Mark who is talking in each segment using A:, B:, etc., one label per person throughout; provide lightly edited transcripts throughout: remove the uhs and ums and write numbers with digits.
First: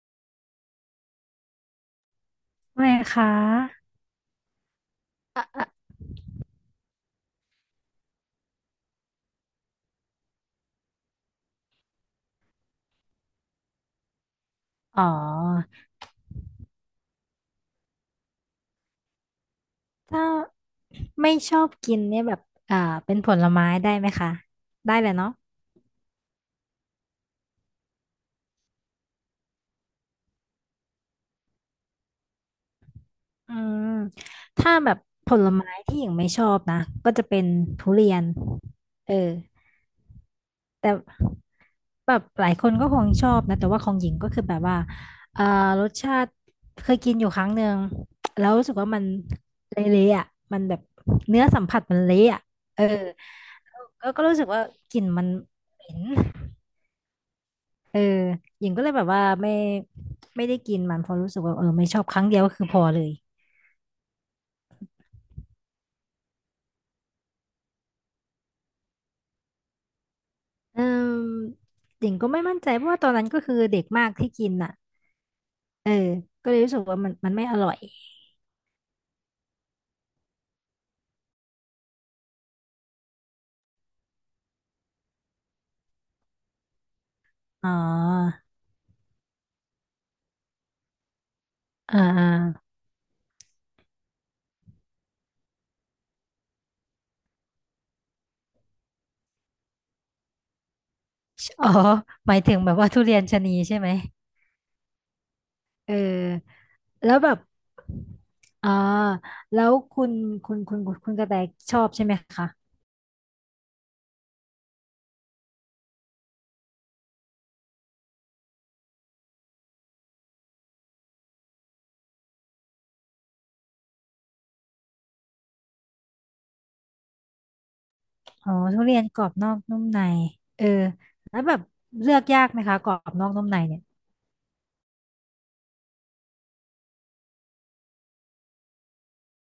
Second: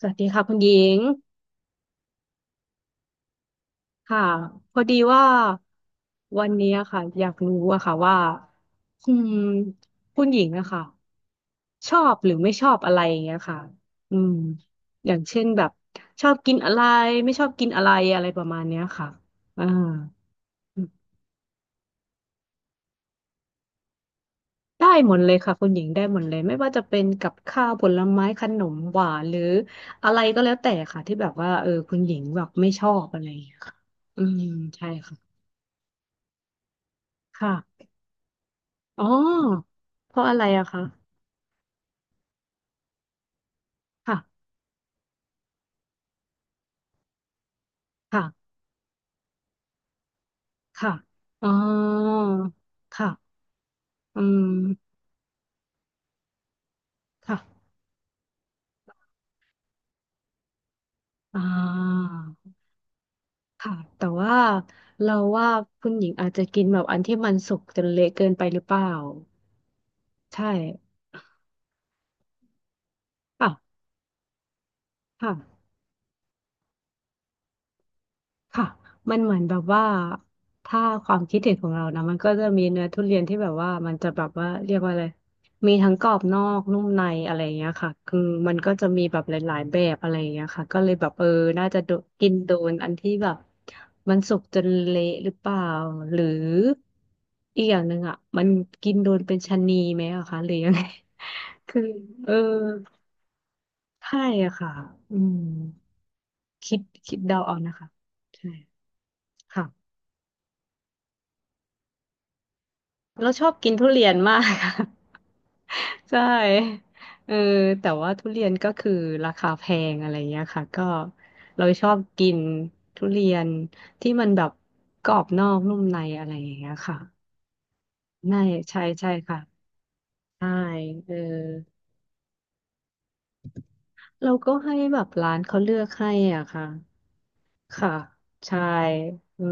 A: สวัสดีค่ะคุณหญิง
B: ไม่คะ
A: ค่ะพอดีว่า
B: อ่ะอ่ะ
A: วันนี้อะค่ะอยากรู้อะค่ะว่าอืมคุณหญิงอะค่ะชอบหรือไม่ชอบอะไรอย่างเงี้ยค่ะอืม
B: อ๋อ
A: อย่างเช่นแบบชอบกินอะไรไม่ชอบกินอะไรอะไรประมาณเนี้ยค่ะอ่า
B: ถ้าไม่ชอบกินเนี่ยแบบอ่าเป็นผลไม้ได้ไหมคะ
A: ได้
B: ได้เล
A: หม
B: ย
A: ดเล
B: เนาะ
A: ยค่ะคุณหญิงได้หมดเลยไม่ว่าจะเป็นกับข้าวผลไม้ขนมหวานหรืออะไรก็แล้วแต่ค่ะที่แบบว่าคุณหญิงแบบไม่ชอบอะไรอย่าง
B: อื
A: เงี้ยค่ะ
B: ม
A: อืม
B: ถ้า
A: ใช่
B: แบบผ
A: ค่ะ
B: ลไม้ที่หญิงไม่ชอบนะก็จะเป็น
A: ค่ะ
B: ทุเรียน
A: อ๋อ
B: เออ
A: เพราะอะไรอะคะ
B: แต่แบบหลายคนก็คงชอบนะแต่ว่าของหญิง
A: ค่ะ
B: ก็คือแบบว่าเอ่อรสชาติเคยกินอยู่ครั้งหนึ่ง แล้
A: ค่ะ
B: วรู้สึกว่ามันเละๆอ่ะมันแบบ
A: ค่ะ
B: เนื้อ
A: อ๋อ
B: สัมผัสมันเละอ่ะเออ
A: ค่ะ
B: ก็
A: อื
B: ก็รู้สึกว่า
A: ม
B: กลิ่นมันเหม็น
A: ค่ะ
B: เออหญิงก็เลยแบบว่าไม่ได้กินมันเพราะรู้
A: อ่
B: สึกว่าเออไม่ชอบ
A: า
B: ครั้งเดียวก็คือพอเลย
A: ค่ะแต่ว่าเราว่าคุณหญิงอาจจะกินแบบอันที่มันสุกจนเละเกินไปหรือเปล่าใช่
B: เออหญิงก็ไม่มั่นใจเพราะว่าตอนนั้นก็
A: เปล่า
B: คือเด็กมากที่กินอ่ะ
A: ค่ะ
B: เออก็เลยรู้สึกว่ามันไม่อร่อย
A: ค่ะมันเหมือนแบบว่าถ้าความคิดเห็นของเรานะมันก็จะมีเนื้อทุเรียนที่แบบว่ามันจะแบบว่าเรียกว่าอะไรมีทั้งกรอบนอกนุ่มในอะไรอย่างเงี้
B: อ๋อ
A: ยค่ะคือมันก็จะมีแบบหลายๆแบบอะไรอย่างเงี้ยค่ะก็เลยแบบน่าจะโด
B: อ่าอา
A: กินโดนอันที่แบบมันสุกจนเละหรือเปล่าหรืออีกอย่างหนึ่งอ่ะมันกินโดนเป็นชะนีไหมอะคะหรือยังไง
B: อ๋ อ
A: คือ
B: ห
A: เออ
B: มายถึงแบบว่าทุเรียนชะนีใช่ไหม
A: ใช่อะค่ะอืม
B: เออ
A: คิดคิ
B: แล้
A: ด
B: วแบ
A: เดา
B: บ
A: เอานะคะใช่
B: อ่าแล้
A: ค่ะ
B: วคุณคุณกระแตชอบใช่ไหมคะ
A: เราชอบกินทุเรียนมากค่ะ ใช่เออแต่ว่าทุเรียนก็คือราคาแพงอะไรเงี้ยค่ะก็เราชอบกินทุเรียนที่มันแบบกรอบนอกนุ่มในอะไรอย่างเงี้ยค่ะใช่
B: อ๋อ
A: ใช่
B: ทุเรียน
A: ใช่
B: กรอบ
A: ค่ะ
B: นอกนุ่มใน
A: ใช่
B: เออ
A: เออ
B: แล้วแบบเลือกยากไหมคะกรอบนอกนุ่มในเนี่ย
A: เราก็ให้แบบร้านเขาเลือกให้อ่ะค่ะค่ะใช่เออ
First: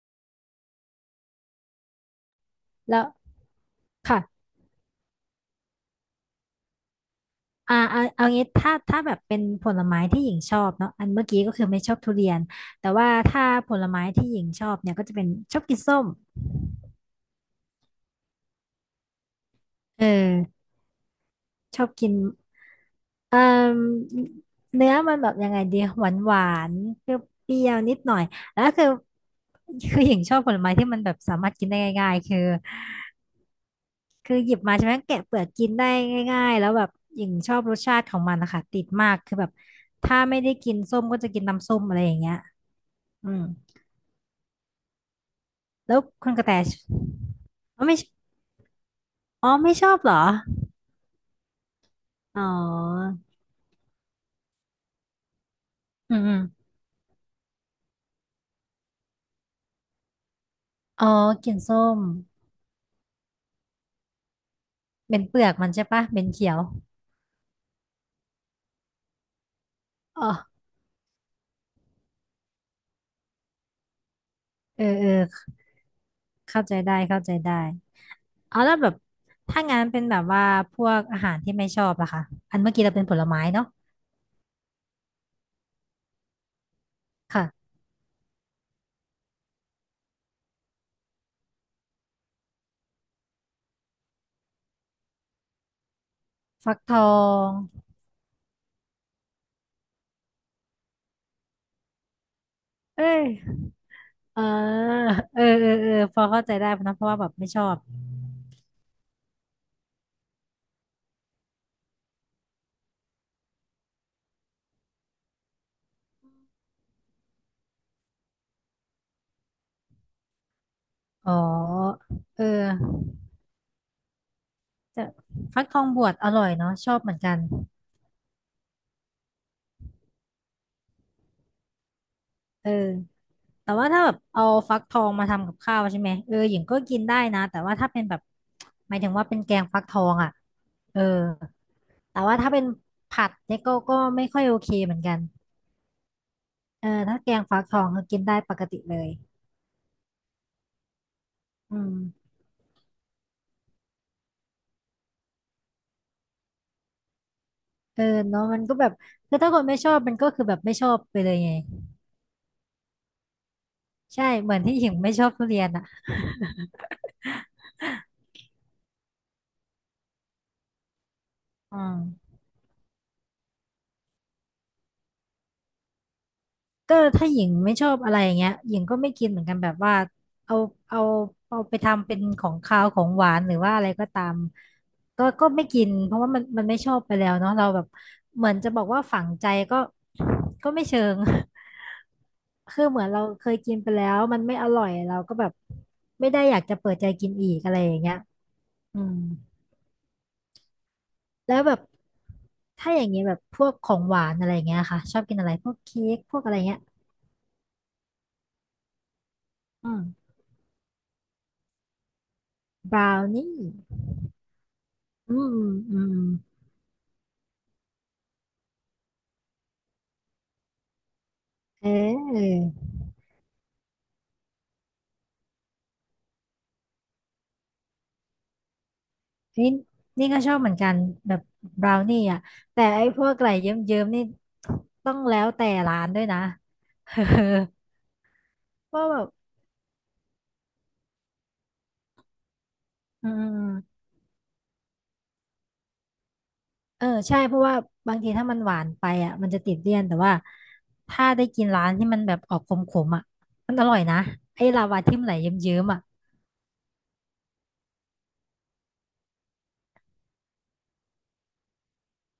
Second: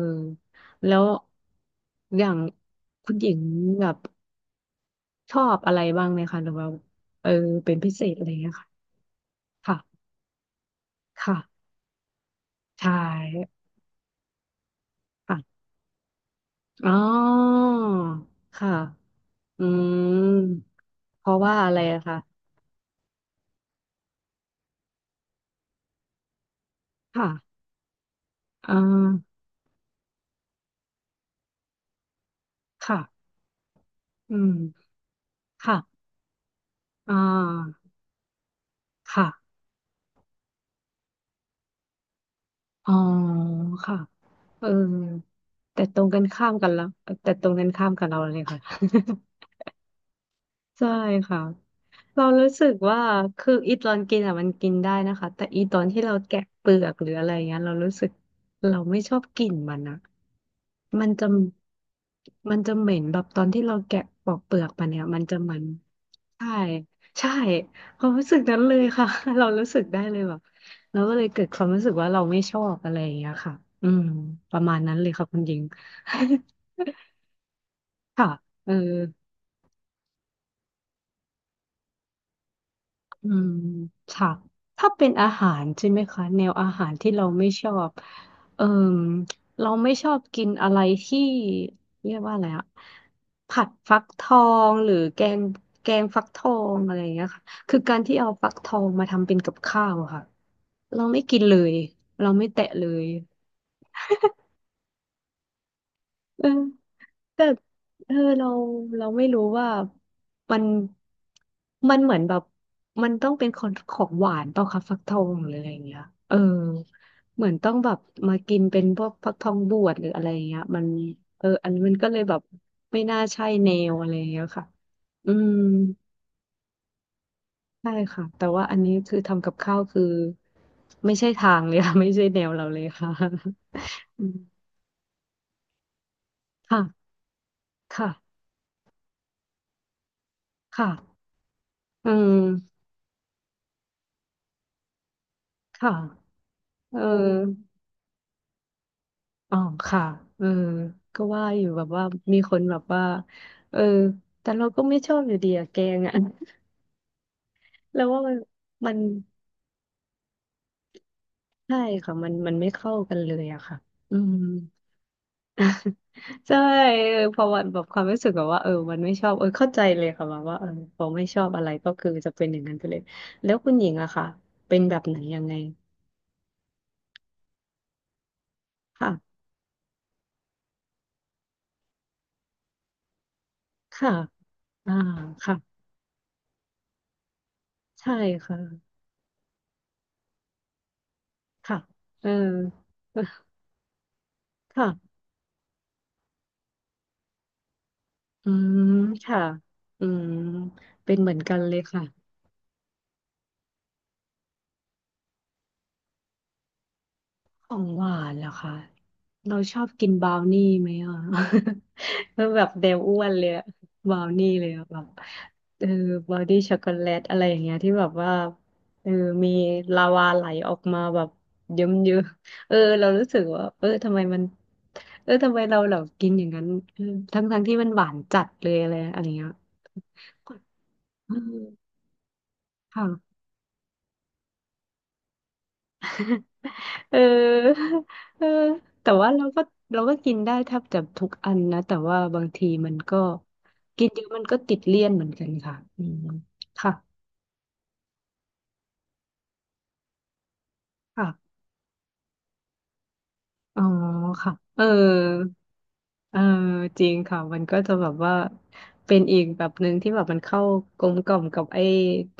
A: แล้วอย่าง
B: แล้ว
A: คุณหญิงแบบ
B: ค่ะ
A: ชอบอะไรบ้างไหมคะหรือว่าเออเป็
B: อ่า
A: นพิเศ
B: เอา
A: ษอะ
B: เอา
A: ไร
B: งี้
A: เงี้ยค่ะ
B: ถ้าแบบเป็นผ
A: ค่ะ
B: ลไม้ที่หญิงชอบเนาะอันเมื่อ
A: ค่ะ
B: กี้ก็คือไม่ชอบทุเรียนแต่
A: ใช่
B: ว่าถ้าผลไม้ที่หญิงชอบเนี่ยก็จะเป็นช
A: ค่ะ
B: อบกินส้ม
A: อ๋อ ค่ะ อื
B: เออ
A: ม เพราะว่าอะไร
B: ชอบ
A: อะ
B: กิน
A: คะ
B: เอ่อเนื้อมันแบบยังไงดีหวานหวานเปร
A: ค่ะ
B: ี้ยวๆนิดหน่อยแล้ว
A: อ่
B: คือ
A: า
B: คือหญิงชอบผลไม้ที่มันแบบสามารถกินได้ง่ายๆคือ
A: ค่ะ
B: คื
A: อื
B: อห
A: ม
B: ยิบมาใช่ไหมแกะเปลือกกิน
A: ค่ะ
B: ได้ง่ายๆแล้วแบบ
A: อ่
B: หญิงชอบร
A: า
B: สชาติของมันนะคะติดมาก
A: ค่ะ
B: คือแบบถ้าไม่ได้กินส้มก็จะกินน้ำส้มอะไรอย่างเงี้ย
A: อ๋อ
B: อืม
A: ค่ะเออแต่
B: แล้
A: ต
B: ว
A: รงกัน
B: คุณก
A: ข้า
B: ระแต
A: มกันแล้ว แต่ตรงกัน
B: อ๋อ
A: ข้าม
B: ไม่
A: กับเราเลยค่ะ
B: อ๋อไม่ชอบเหรอ
A: ใช่ค่ะเรา
B: อ๋
A: รู้สึกว่า
B: อ
A: คืออีตอนกินอ่ะมันกินได้นะคะแต่อีตอนที่เรา
B: อืมอื
A: แกะ
B: ม
A: เปลือกหรืออะไรเงี้ยเรารู้สึกเราไม่ชอบกลิ่นมันนะ
B: อ๋
A: มั
B: อ
A: นจะ
B: กินส้ม
A: มันจะเหม็นแบบตอนที่เราแกะปอกเปลือกมันเนี่ย
B: เป็
A: มัน
B: น
A: จะ
B: เปลือ
A: เห
B: ก
A: มัน
B: มันใช่ปะเป็นเขี
A: ใช่
B: ยว
A: ใช่ความรู้สึกนั้นเลยค่ะ เรารู้สึกได้เลย
B: อ๋อ
A: แบบเราก็เลยเกิดความรู้สึกว่าเราไม่ชอบอะไรอย่างเงี้ยค่ะอืมประมาณ
B: เออ
A: นั้นเล
B: เออ
A: ยค่ะคุณหญิง
B: เข้าใจได้เข้าใจได้
A: ค่ะ
B: เอา
A: เออ
B: แล้วแบบถ้างั้นเป็นแบบว่าพวกอาหารที่ไม่ชอบล่ะคะอันเมื่อกี้เราเป็นผล
A: อื
B: ไม้
A: ม
B: เนาะ
A: ค่ะถ้าเป็นอาหารใช่ไหมคะแนวอาหารที่เราไม่ช
B: ค่ะ
A: อบเอ่มเราไม่ชอบกินอะไรที่เรียกว่าอะไรอะผัดฟักทองหรือแกงฟักทอ
B: ฟั
A: ง
B: กท
A: อะไร
B: อ
A: อย่างเงี้ยค่ะ
B: ง
A: คือการที่เอาฟักทองมาทำเป็นกับข้าวอะค่ะ เราไม่กินเลยเราไม่แตะเล
B: เอ้
A: ย
B: ย อ่าเออ เออ เออพอ
A: เอ
B: เข้า
A: อ
B: ใจได้นะเพราะว่าแบบ
A: แต่
B: ไม่ชอบ
A: เออเราเราไม่รู้ว่ามันมันเหมือนแบบมันต้องเป็นของของหวานเปล่าคะฟักทองหรืออะไรอย่างเงี้ยเออเหมือนต้องแบบมากินเป็นพวกฟักทองบวชหรืออะไรอย่างเงี้ยมัน
B: อ๋อ
A: อันนี้มันก็เลยแบบ
B: เอ
A: ไม่
B: อ
A: น่าใช่แนวอะไรอย่างเงี้ยค่ะ
B: จะ
A: อืม
B: ฟักทองบวชอร่อยเนาะชอบเหมือนกัน
A: ใช่ค่ะแต่ว่าอันนี้คือทำกับข้าวคือไม่ใช่ทางเลยค่ะ ไม่ใช่แนวเรา
B: เออ
A: เลยค่ะ
B: แต่ว่าถ้าแบ บ
A: อืม
B: เอาฟักทองมาทำกับข้าวใช่ไหม เออหญิงก็
A: ค่ะ
B: กินได้นะ แต่ว่าถ้าเป็นแบบ
A: ค่ะ
B: หมายถึงว่าเป็นแกงฟักทองอ่ะ
A: ค่ะ
B: เออ
A: อื
B: แต่ว่าถ้าเป็น
A: ม
B: ผัดเนี่ยก็ไม่ค่อยโอเคเหมือนกัน
A: ค่ะ
B: เออ
A: เออ
B: ถ้าแกงฟักทองก็กินได้ปกติเลย
A: อ๋อค่ะเออก็ว่าอยู่
B: อื
A: แบบ
B: ม
A: ว่ามีคนแบบว่าเออแต่เราก็ไม่ชอบอยู่ดีอะแกงอะ
B: เอ
A: แล้
B: อ
A: วว่า
B: เนาะมันก็แบ
A: มั
B: บ
A: น
B: คือถ้าคนไม่ชอบมันก็คือแบบไม่ชอบไปเลยไง
A: ใช่ค่ะมันมันไม่เข้ากันเลยอะค่ะอื
B: ใช่
A: ม
B: เหมือนที่หญิงไม่ชอบทุเรียนอ่ะ
A: ใช่พอวันแบบความรู้สึกแบบว่ามันไม่ชอบเข้าใจเลยค่ะแบบว่าพอไม่ชอบอะไร
B: อื
A: ก็คือจะ
B: ม
A: เป็นอย่างนั้นไปเลยแล้วคุณหญิงอะค่ะเป็นแบบไหนยังไง
B: ก็ถ้าหญิงไม่ชอบอะไรอย่างเงี้ยหญิงก็ไม่
A: ค่ะ
B: กินเหมือนกันแบบว่าเอาเอาเอาไปทำเป็นของคาวของหวานหรือว่าอะไรก็
A: ค่ะ
B: ตาม
A: อ่า
B: ก็
A: ค่ะ
B: ไม่กินเพราะว่ามันไม่ชอบไปแล้วเนาะเราแบบ
A: ใช่
B: เหมือ
A: ค่ะ
B: นจะบอกว่าฝังใจก็ก็ไม่เชิง
A: ค่ะเออ
B: คือเหมือนเราเคยกินไปแล้วมันไม่อ ร่อยเรา
A: ค่ะ
B: ก็แบบไม่ได้อยากจะเปิดใจกินอีกอะไรอย่างเงี้ย
A: อืม
B: อืม
A: ค่ะอืมเป็นเหมือนกั
B: แล้
A: น
B: วแบ
A: เลย
B: บ
A: ค่ะ
B: ถ้าอย่างเงี้ยแบบพวกของหวานอะไรเงี้ยค่ะชอบกินอะไรพวกเค้กพวกอะไรเงี้ย
A: ของหวานเหรอคะเราชอบ
B: อื
A: กินบ
B: ม
A: ราวนี่ไหมอ่ะ แล้วแบบแน
B: บ
A: ว
B: รา
A: อ้
B: ว
A: วนเลย
B: นี่
A: อะบราวนี่เลยอะแบบ
B: อืม
A: เออ
B: อืม
A: บราวนี่ช็อกโกแลตอะไรอย่างเงี้ยที่แบบว่าเออมีลาวาไหลออกมาแบบเยิ้
B: เ
A: มเยอะ
B: ออ
A: เรารู้สึกว่าทำไมมันทำไมเรากินอย่างนั้นเออทั้งที่มันหวานจัดเลยอะไรอะไรอย่างเงี้ย
B: นี่นี่ก็ชอบเหมือนกันแบ
A: อื
B: บบ
A: ม
B: ราวนี่อ่ะแต่ไอ้พวก
A: ค่ะ
B: อะไรเยิ้มๆนี่ต้องแล้วแต่ร้านด้วยนะ เอ
A: เอ
B: อ
A: อเออ
B: เพราะ
A: แต่
B: แบบ
A: ว่าเราก็กินได้แทบจะทุกอันนะแต่ว่าบางทีมันก็
B: อืมอืม
A: กินเยอะมันก็ติดเลี่ยนเหมือนกันค่ะอืมค่ะ
B: เออใช่เพราะว่าบางทีถ้ามันหวานไปอ่ะมันจะติดเลี่ยนแต่ว่าถ้าได้
A: ค่ะ
B: กินร้านที่มันแบบออกขมๆอ่ะมัน
A: อ๋อ
B: อร่อยนะ
A: ค่ะ
B: ไอ้
A: เอ
B: ลา
A: อ
B: วาที่มันไหลเยิ้มๆอ่ะ
A: เออจริงค่ะมันก็จะแบบว่าเป็นอีกแบบหนึ่งที่แบบมันเข้ากลมกล่อมกับไอ้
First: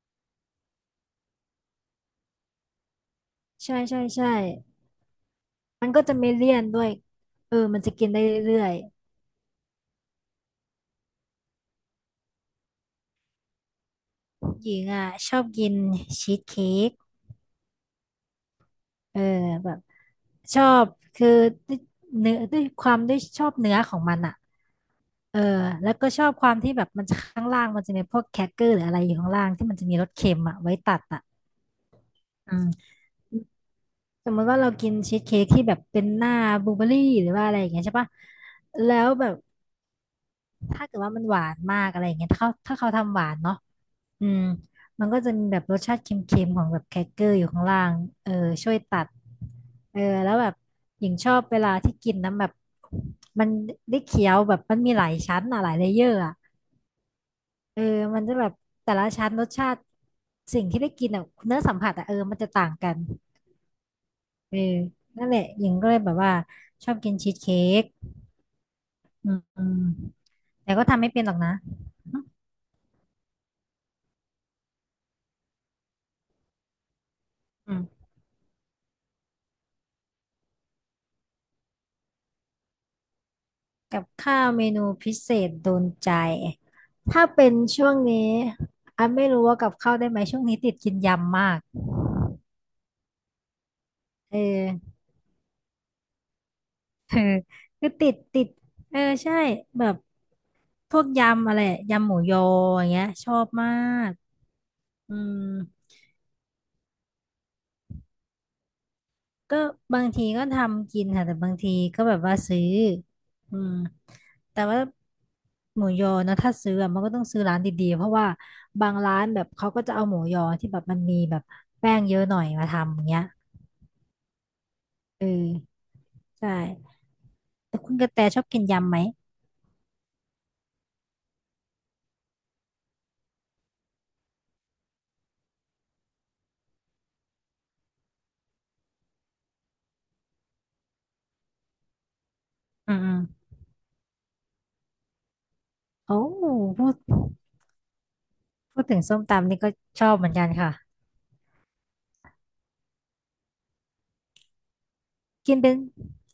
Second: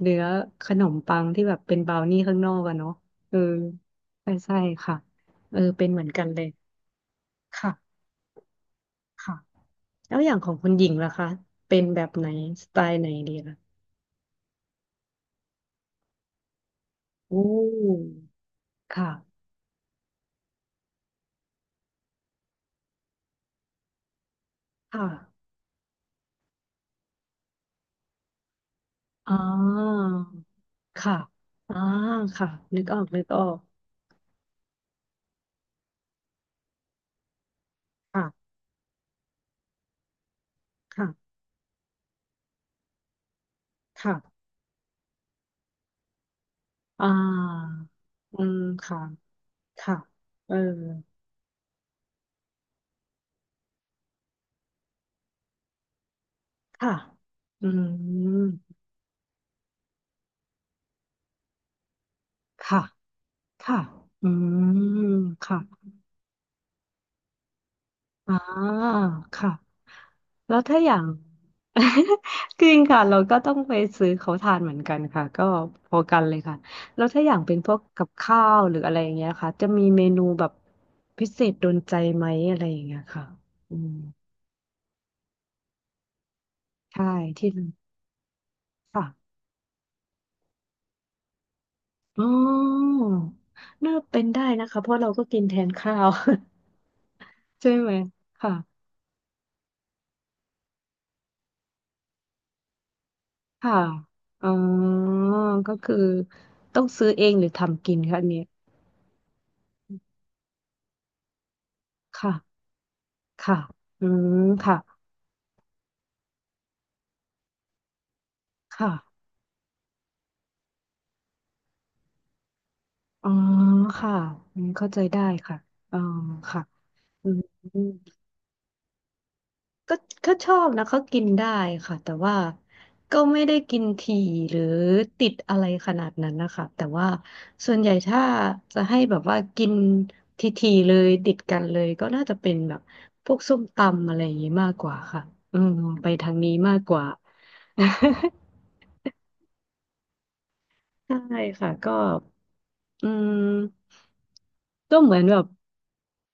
A: เนื้อขนมปังที่แบบเป็นบราวนี่ข้างนอกอะเนาะเออ
B: ใช่ใช่ใช่
A: ใช่ใช่ค่ะเป็
B: มั
A: น
B: น
A: เห
B: ก็
A: มือน
B: จะ
A: กัน
B: ไม่
A: เลย
B: เลี่ยนด้วยเออมันจะ
A: ค่ะ
B: กินได้เรื่อย
A: ค่ะ แล้วอย่างของคุณหญิงล่ะคะเป็นแบบไหนสไตล์ไหนดีล่ะ
B: ๆหญิงอ่ะชอบกินชีสเค้ก
A: โอ้ค่ะ
B: เออแบบชอบคือด้วยเนื้อด้วยความด้วยชอบเนื้อของมันอ่ะ
A: ค่ะ
B: เออแล้วก็ชอบความที่แบบมันจะข้างล่างมันจะมีพวกแครกเกอร์หรืออะไรอยู่ข้าง
A: อ่
B: ล่างที่มันจะมี
A: า
B: รสเค็มอ่ะไว้ตัด
A: ค่ะ
B: อ่ะ
A: อ่าค่ะ
B: อืม
A: นึกออกนึกออก
B: สมมติว่าเรากินชีสเค้กที่แบบเป็นหน้าบลูเบอร์รี่หรือว่าอะไรอย่างเงี้ยใช่ปะ
A: ค่ะ
B: แล้วแบบถ้าเกิด
A: ค่ะ
B: ว่ามันหวานมากอะไรอย่างเงี้ยถ้าเขาทำหวานเนาะ
A: ค่ะ
B: อืมมันก็จะมีแบบรสชาติเค็มๆของแบบแครก
A: อ่า
B: เกอร์อยู่ข้างล่างเออ
A: อืม
B: ช่วยตั
A: ค่ะ
B: ด
A: ค่ะ
B: เออแล้วแบ
A: เอ
B: บ
A: อ
B: หญิงชอบเวลาที่กินนำแบบมันได้เคี้ยวแบบมันมีหลายชั้นอะหลายเลเยอร์อะ
A: ค่ะอื
B: เอ
A: ม
B: อมันจะแบบแต่ละชั้นรสชาติสิ่งที่ได้กินอะเนื้อสัมผัสอะเออมันจะต่าง
A: ค่ะ
B: กัน
A: ค่ะอื
B: เออ
A: ม
B: นั่นแหละ
A: ค่ะ
B: หญิงก็เลยแบบว่าชอบกินชีสเค้ก
A: อ่า
B: อืม
A: ค่ะ
B: อืม
A: แล้ว
B: แต่
A: ถ้า
B: ก็
A: อย่า
B: ทำ
A: ง
B: ไม่เป็นหรอกนะ
A: จริงค่ะเราก็ต้องไปซื้อเขาทานเหมือนกันค่ะก็พอกันเลยค่ะแล้วถ้าอย่างเป็นพว
B: อื
A: ก
B: ม
A: กับข้าวหรืออะไรอย่างเงี้ยค่ะจะมีเมนูแบบพิเศษโดนใจไหมอะไรอย่างเงี้ยค่ะอืม
B: กับข้าวเมนูพิเศษโดนใจ
A: ใช่
B: ถ้าเป็
A: ที่
B: นช่วงนี้
A: ค่ะ
B: อันไม่รู้ว่ากับข้าวได้ไหมช่วงนี้ติดกินยำมาก
A: อ๋อน่าเป็น
B: เออ
A: ได้นะคะเพราะเราก็กินแทนข้าว
B: เออ
A: ใช่
B: คื
A: ไหม
B: อติดติด
A: ค่ะ
B: เออใช่แบบพวกยำอะไรยำหมูยออย่างเงี้ยชอบมา
A: ค่ะ
B: ก
A: อ๋อ
B: อืม
A: ก็คือต้องซื้อเองหรือทำกินคะอันเนี้ย
B: ก็บางทีก็ทำกินค่ะแต่บางทีก็แบบว่า
A: ค่ะ
B: ซื้อ
A: ค่ะ
B: อืม
A: อืม
B: แต่
A: ค่ะ
B: ว่าหมูยอนะถ้าซื้ออะมันก็ต้องซื้อร้านดีๆเพราะว่าบา
A: ค่ะ
B: งร้านแบบเขาก็จะเอาหมูยอที่แบบมันมีแบบแป้งเยอะหน่อยมาทำอย่างเงี้ย
A: อ๋อค่ะอืมเข้าใจได้
B: เอ
A: ค่ะ
B: อ
A: อ๋อ
B: ใช
A: ค่ะ
B: ่
A: อืม
B: แต่คุณกระแตชอบกินยำไหม
A: ก็ก็ชอบนะก็กินได้ค่ะแต่ว่าก็ไม่ได้กินถี่หรือติดอะไรขนาดนั้นนะคะแต่ว่าส่วนใหญ่ถ้าจะให้แบบว่ากินทีๆเลยติดกันเลยก็น่าจะเป็นแบบ
B: อืมอืม
A: พวกส้มตำอะไรอย่างนี้มากกว่าค่ะอืมไป
B: โอ้
A: ทางนี้มาก
B: พู
A: ก
B: ด
A: ว่า
B: พูดถึงส้มตำนี่ก็ชอบเหมือนกันค่ะ
A: ใช่ค่ะก็อืมก็เหมือนแบบ
B: กินเป็น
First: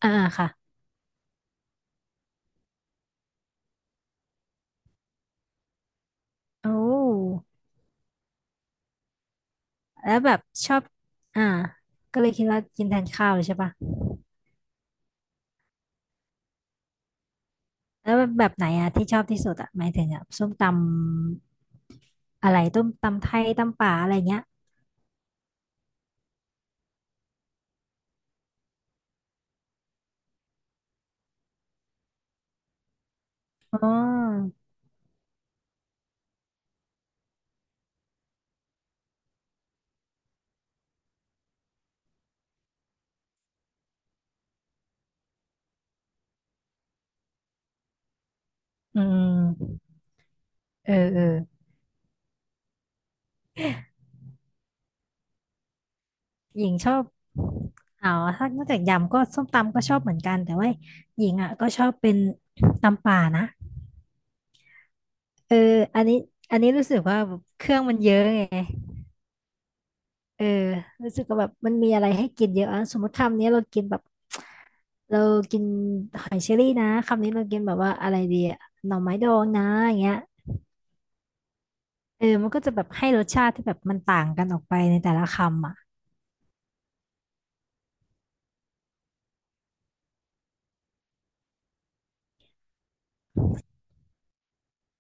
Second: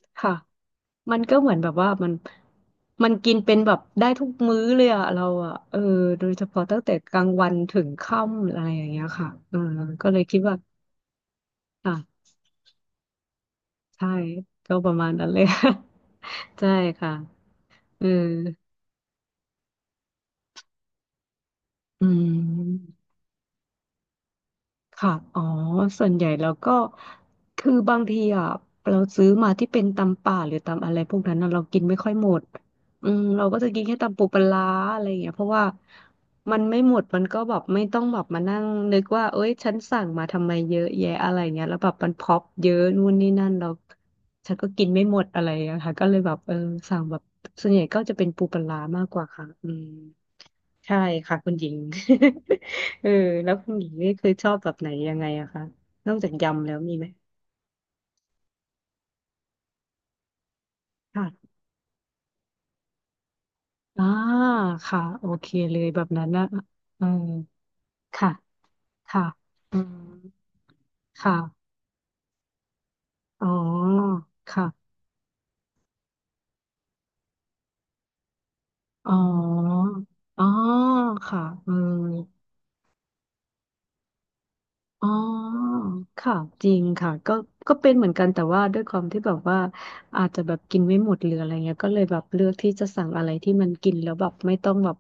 B: อ่า
A: ค่ะ
B: ค่ะ
A: มันก็เหมือนแบบว่ามันกินเป็นแบบได้ทุกมื้อเลยอะเราอะเออโดยเฉพาะ
B: โอ้
A: ตั้งแต่กลางวันถึงค่ำอะไรอย่างเงี้ยค่ะเออก็
B: แล้
A: เล
B: ว
A: ย
B: แบ
A: คิด
B: บ
A: ว่า
B: ชอบอ่า
A: อ่ะ
B: ก็เลยคิดว่ากินแทนข้าวเลยใช่ปะ
A: ใช่ก็ประมาณนั้นเลย ใช่ค่ะเออ
B: แล้วแบบไหนอะที่ชอบที่สุดอะหมายถึงอะส้มต
A: อื
B: ำอะไรต้ม
A: ม
B: ตำไทยตำป่าอะไรเงี้ย
A: ค่ะ อ๋อส่วนใหญ่เราก็คือบางทีอ่ะเราซื้อมาที่เป็นตำป่าหรือตำอะไรพวกนั้นน่ะเรากินไม่ค่อยหมด อืมเราก็จะกิน
B: อ๋อ
A: แค่ตำปูปลาร้าอะไรอย่างเงี้ยเพราะว่ามันไม่หมด มันก็แบบไม่ต้องแบบมานั่งนึกว่าเอ้ยฉันสั่งมาทำไมเยอะแยะอะไรเงี้ยแล้วแบบมันพร็อปเยอะนู่นนี่นั่นเราฉันก็กินไม่หมดอะไรอยค่ะก็เลยแบบเออสั่งแบบส่วนใหญ่ก็จะเป็นปูปลาร้า
B: อื
A: มากกว่าค่ะอืม
B: มเออ
A: ใช่
B: เออ
A: ค่ะคุณหญิง เออแล้วคุณหญิงนี่เคยชอบแบบไหนยังไงอะคะนอกจาก
B: ห
A: ยำ
B: ญิ
A: แล้
B: ง
A: ว
B: ช
A: มี
B: อ
A: ไห
B: บ
A: ม
B: อ๋อถ้านอกจากยำก็ส้มตำก็ชอบเหมือนกันแต่ว่าห
A: ค่ะ
B: ญิงอะก็ชอบเป็นตำป่านะ
A: อ่า ค่ะโอเค
B: เออ
A: เลยแบ
B: อัน
A: บ
B: นี้
A: นั้นนะ
B: อันนี้รู้สึก
A: เออ
B: ว่าแบบเครื่องมันเยอะ
A: ค่ะ
B: ไง
A: ค่ะอืม
B: เออรู้สึก
A: ค่ะ
B: ว่าแบบมันมีอะไรให้กินเยอะอะสมมติคำ
A: อ๋
B: นี้เรากินแบบ
A: อค่ะ
B: เรากินหอยเชอรี่นะคำนี้เรากินแบบว่าอะไรดีอะหน่อ
A: อ๋อ
B: ไม้ดองนะอย่างเงี้ย
A: อ๋อค่ะอืม
B: เออมันก็จะแบบให้รสชาติที่แบบมันต่างกันออกไปใน
A: อ๋
B: แต่
A: อ
B: ละคำอ่ะ
A: ค่ะจริงค่ะก็ก็เป็นเหมือนกัน แต่ว่าด้วยความที่แบบว่าอาจจะแบบกินไม่หมดหรืออะไรเงี้ยก็เลยแบบเลือกที่จะสั่งอะไรที่มันกินแล้วแบบไม่ต้องแบบ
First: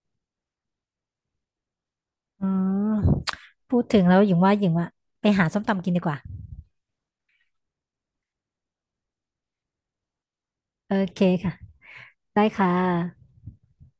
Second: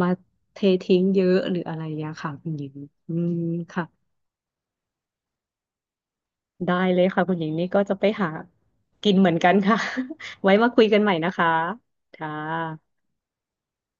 A: มาเททิ้งเยอะหรืออะไรอย่างเงี้ยค่ะ
B: อื
A: คุณหญิง
B: ม
A: อืม
B: พูดถึง
A: ค่ะ
B: แล้วหญิงว่าไปหาส้มตำกินดีกว่า
A: ได้เลยค่ะคุณหญิงนี่ก็จะไปหากินเหมือนกันค่ะ ไว้มาคุย
B: โอ
A: กันใหม่
B: เค
A: นะคะ
B: ค่ะ
A: ค่
B: ได้ค่ะ
A: ะ